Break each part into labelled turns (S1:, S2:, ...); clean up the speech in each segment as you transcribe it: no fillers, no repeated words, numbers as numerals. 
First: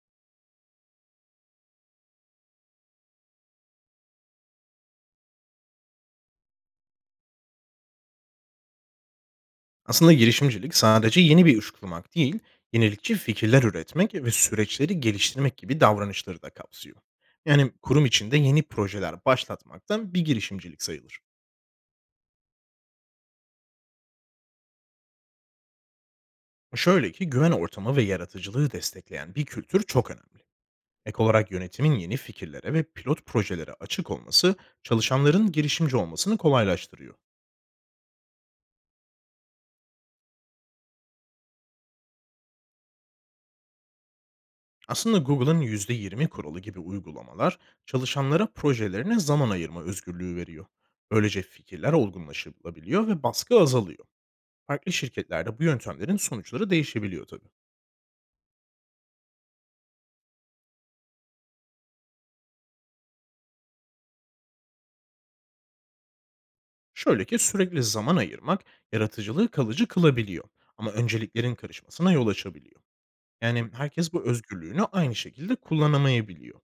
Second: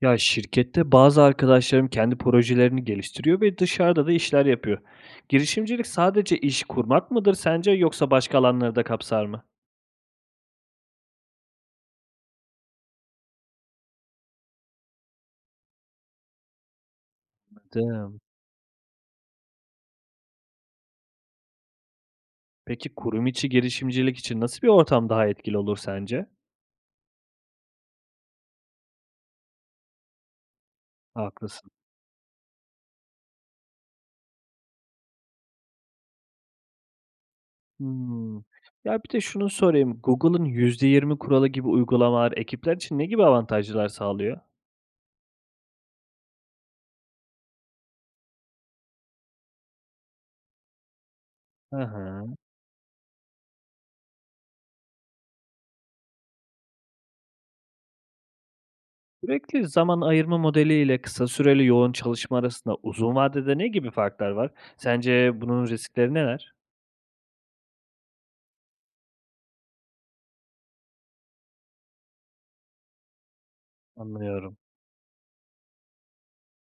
S1: Ya şirkette bazı arkadaşlarım kendi projelerini geliştiriyor ve dışarıda da işler yapıyor. Girişimcilik sadece iş kurmak mıdır sence yoksa başka alanları da kapsar mı?
S2: Aslında girişimcilik sadece yeni bir iş kurmak değil, yenilikçi fikirler üretmek ve süreçleri geliştirmek gibi davranışları da kapsıyor. Yani kurum
S1: Anladım.
S2: içinde yeni projeler başlatmaktan bir girişimcilik sayılır.
S1: Peki kurum içi girişimcilik için nasıl bir ortam daha etkili olur sence?
S2: Şöyle ki güven ortamı ve yaratıcılığı destekleyen bir kültür çok önemli. Ek olarak
S1: Haklısın.
S2: yönetimin yeni fikirlere ve pilot projelere açık olması çalışanların girişimci olmasını kolaylaştırıyor.
S1: Hmm. Ya bir de şunu sorayım. Google'ın %20 kuralı gibi uygulamalar ekipler için ne gibi avantajlar sağlıyor?
S2: Aslında Google'ın %20 kuralı gibi uygulamalar çalışanlara projelerine zaman ayırma özgürlüğü veriyor. Böylece fikirler
S1: Aha.
S2: olgunlaşılabiliyor ve baskı azalıyor. Farklı şirketlerde bu yöntemlerin sonuçları değişebiliyor tabii.
S1: Sürekli zaman ayırma modeliyle kısa süreli yoğun çalışma arasında uzun vadede ne gibi farklar var? Sence bunun riskleri neler?
S2: Şöyle ki sürekli zaman ayırmak yaratıcılığı kalıcı kılabiliyor ama önceliklerin karışmasına yol açabiliyor. Yani herkes bu
S1: Anlıyorum.
S2: özgürlüğünü aynı şekilde kullanamayabiliyor.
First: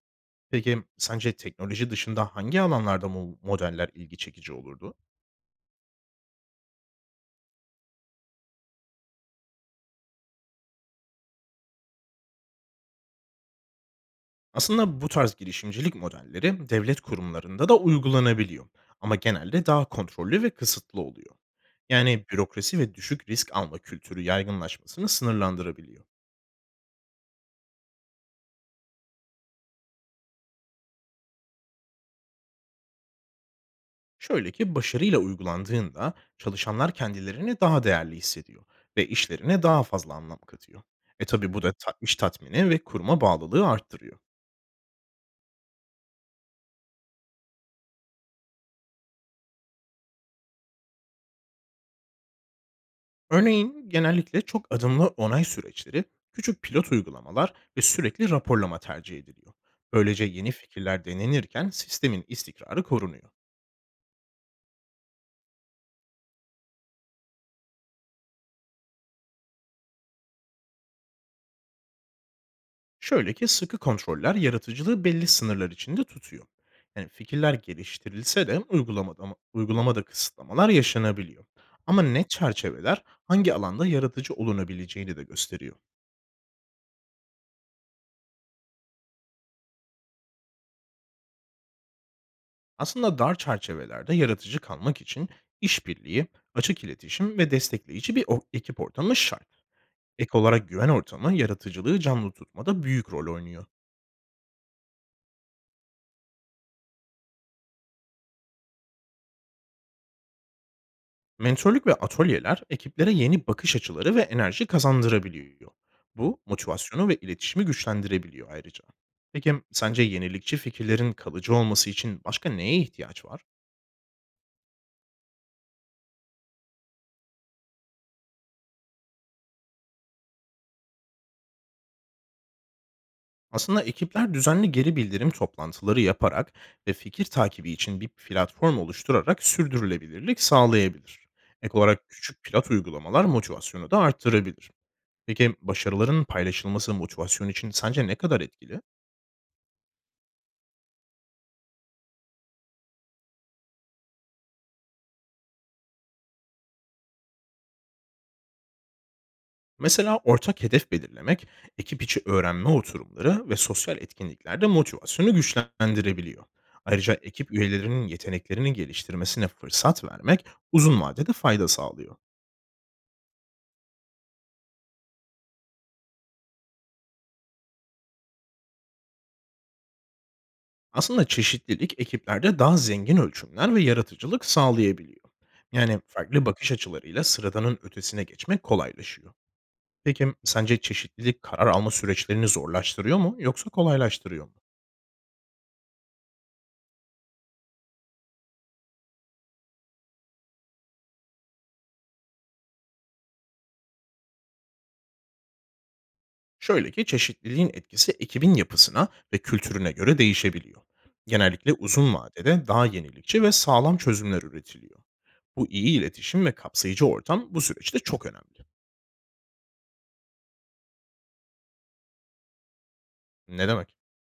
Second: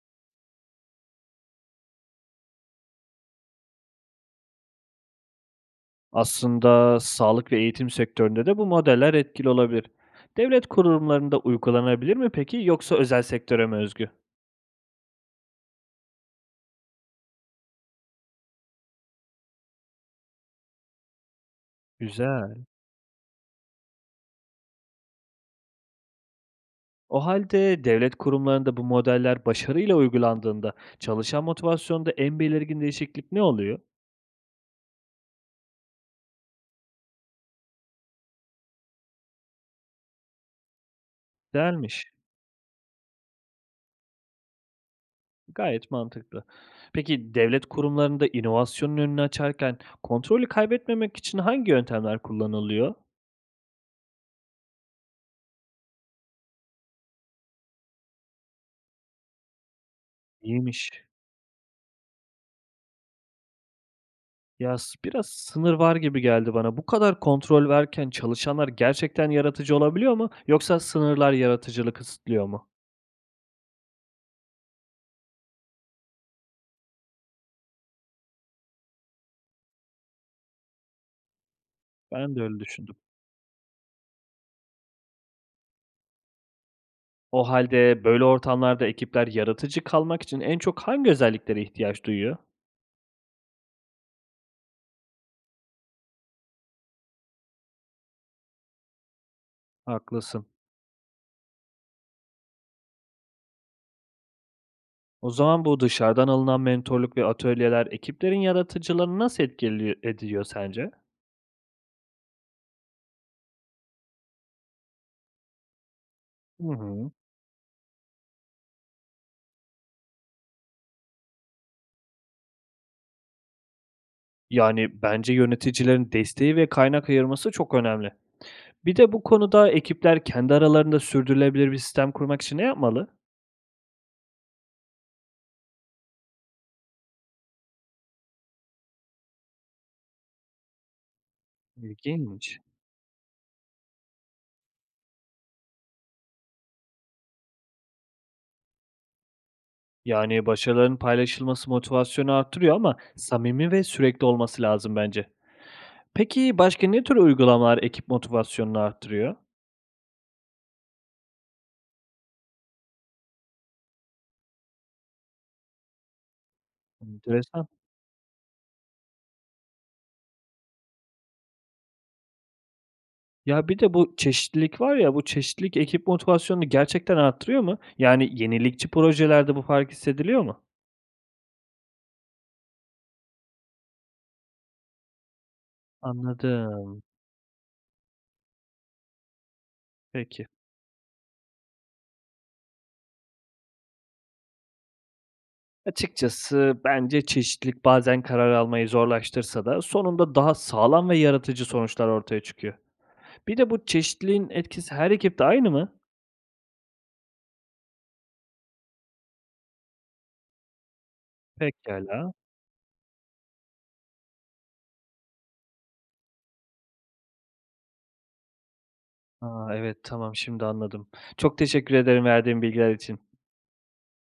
S2: Peki sence teknoloji dışında hangi alanlarda bu modeller ilgi çekici olurdu?
S1: Aslında sağlık ve eğitim sektöründe de bu modeller etkili olabilir. Devlet kurumlarında uygulanabilir mi peki yoksa özel sektöre mi özgü?
S2: Aslında bu tarz girişimcilik modelleri devlet kurumlarında da uygulanabiliyor ama genelde daha kontrollü ve kısıtlı oluyor. Yani
S1: Güzel.
S2: bürokrasi ve düşük risk alma kültürü yaygınlaşmasını sınırlandırabiliyor.
S1: O halde devlet kurumlarında bu modeller başarıyla uygulandığında çalışan motivasyonda en belirgin değişiklik ne oluyor?
S2: Şöyle ki başarıyla uygulandığında çalışanlar kendilerini daha değerli hissediyor ve işlerine daha fazla anlam katıyor. E tabi bu da
S1: Güzelmiş.
S2: iş tatmini ve kuruma bağlılığı arttırıyor.
S1: Gayet mantıklı. Peki devlet kurumlarında inovasyonun önünü açarken kontrolü kaybetmemek için hangi yöntemler kullanılıyor?
S2: Örneğin genellikle çok adımlı onay süreçleri, küçük pilot uygulamalar ve sürekli raporlama tercih ediliyor. Böylece yeni
S1: İyiymiş.
S2: fikirler denenirken sistemin istikrarı korunuyor.
S1: Biraz sınır var gibi geldi bana. Bu kadar kontrol verken çalışanlar gerçekten yaratıcı olabiliyor mu? Yoksa sınırlar yaratıcılığı kısıtlıyor mu?
S2: Şöyle ki sıkı kontroller yaratıcılığı belli sınırlar içinde tutuyor. Yani fikirler geliştirilse de uygulamada kısıtlamalar yaşanabiliyor. Ama net
S1: Ben de öyle düşündüm.
S2: çerçeveler hangi alanda yaratıcı olunabileceğini de gösteriyor.
S1: O halde böyle ortamlarda ekipler yaratıcı kalmak için en çok hangi özelliklere ihtiyaç duyuyor?
S2: Aslında dar çerçevelerde yaratıcı kalmak için işbirliği, açık iletişim ve destekleyici ekip ortamı şart. Ek
S1: Haklısın.
S2: olarak güven ortamı yaratıcılığı canlı tutmada büyük rol oynuyor.
S1: O zaman bu dışarıdan alınan mentorluk ve atölyeler ekiplerin yaratıcılarını nasıl etkili ediyor sence?
S2: Mentorluk ve atölyeler ekiplere yeni bakış açıları ve enerji kazandırabiliyor. Bu
S1: Hı
S2: motivasyonu
S1: hı.
S2: ve iletişimi güçlendirebiliyor ayrıca. Peki sence yenilikçi fikirlerin kalıcı olması için başka neye ihtiyaç var?
S1: Yani bence yöneticilerin desteği ve kaynak ayırması çok önemli. Bir de bu konuda ekipler kendi aralarında sürdürülebilir bir sistem kurmak için ne yapmalı?
S2: Aslında ekipler düzenli geri bildirim toplantıları yaparak ve fikir takibi için bir platform oluşturarak sürdürülebilirlik sağlayabilir. Ek olarak küçük
S1: İlginç.
S2: pilot uygulamalar motivasyonu da arttırabilir. Peki başarıların paylaşılması motivasyon için sence ne kadar etkili?
S1: Yani başarıların paylaşılması motivasyonu arttırıyor ama samimi ve sürekli olması lazım bence. Peki başka ne tür uygulamalar ekip motivasyonunu arttırıyor?
S2: Mesela ortak hedef belirlemek, ekip içi öğrenme oturumları ve sosyal etkinliklerde motivasyonu güçlendirebiliyor. Ayrıca ekip
S1: Enteresan.
S2: üyelerinin yeteneklerini geliştirmesine fırsat vermek uzun vadede fayda sağlıyor.
S1: Ya, bir de bu çeşitlilik var ya, bu çeşitlilik ekip motivasyonunu gerçekten arttırıyor mu? Yani yenilikçi projelerde bu fark hissediliyor mu?
S2: Aslında çeşitlilik ekiplerde daha zengin ölçümler ve yaratıcılık sağlayabiliyor. Yani farklı bakış
S1: Anladım.
S2: açılarıyla sıradanın ötesine geçmek kolaylaşıyor. Peki
S1: Peki.
S2: sence çeşitlilik karar alma süreçlerini zorlaştırıyor mu yoksa kolaylaştırıyor mu?
S1: Açıkçası bence çeşitlilik bazen karar almayı zorlaştırsa da sonunda daha sağlam ve yaratıcı sonuçlar ortaya çıkıyor. Bir de bu çeşitliliğin etkisi her ekipte aynı mı?
S2: Şöyle ki çeşitliliğin etkisi ekibin yapısına ve kültürüne göre değişebiliyor. Genellikle uzun
S1: Pekâlâ.
S2: vadede daha yenilikçi ve sağlam çözümler üretiliyor. Bu iyi iletişim ve kapsayıcı ortam bu süreçte çok önemli.
S1: A, evet, tamam, şimdi anladım. Çok teşekkür ederim verdiğin bilgiler için.
S2: Ne demek?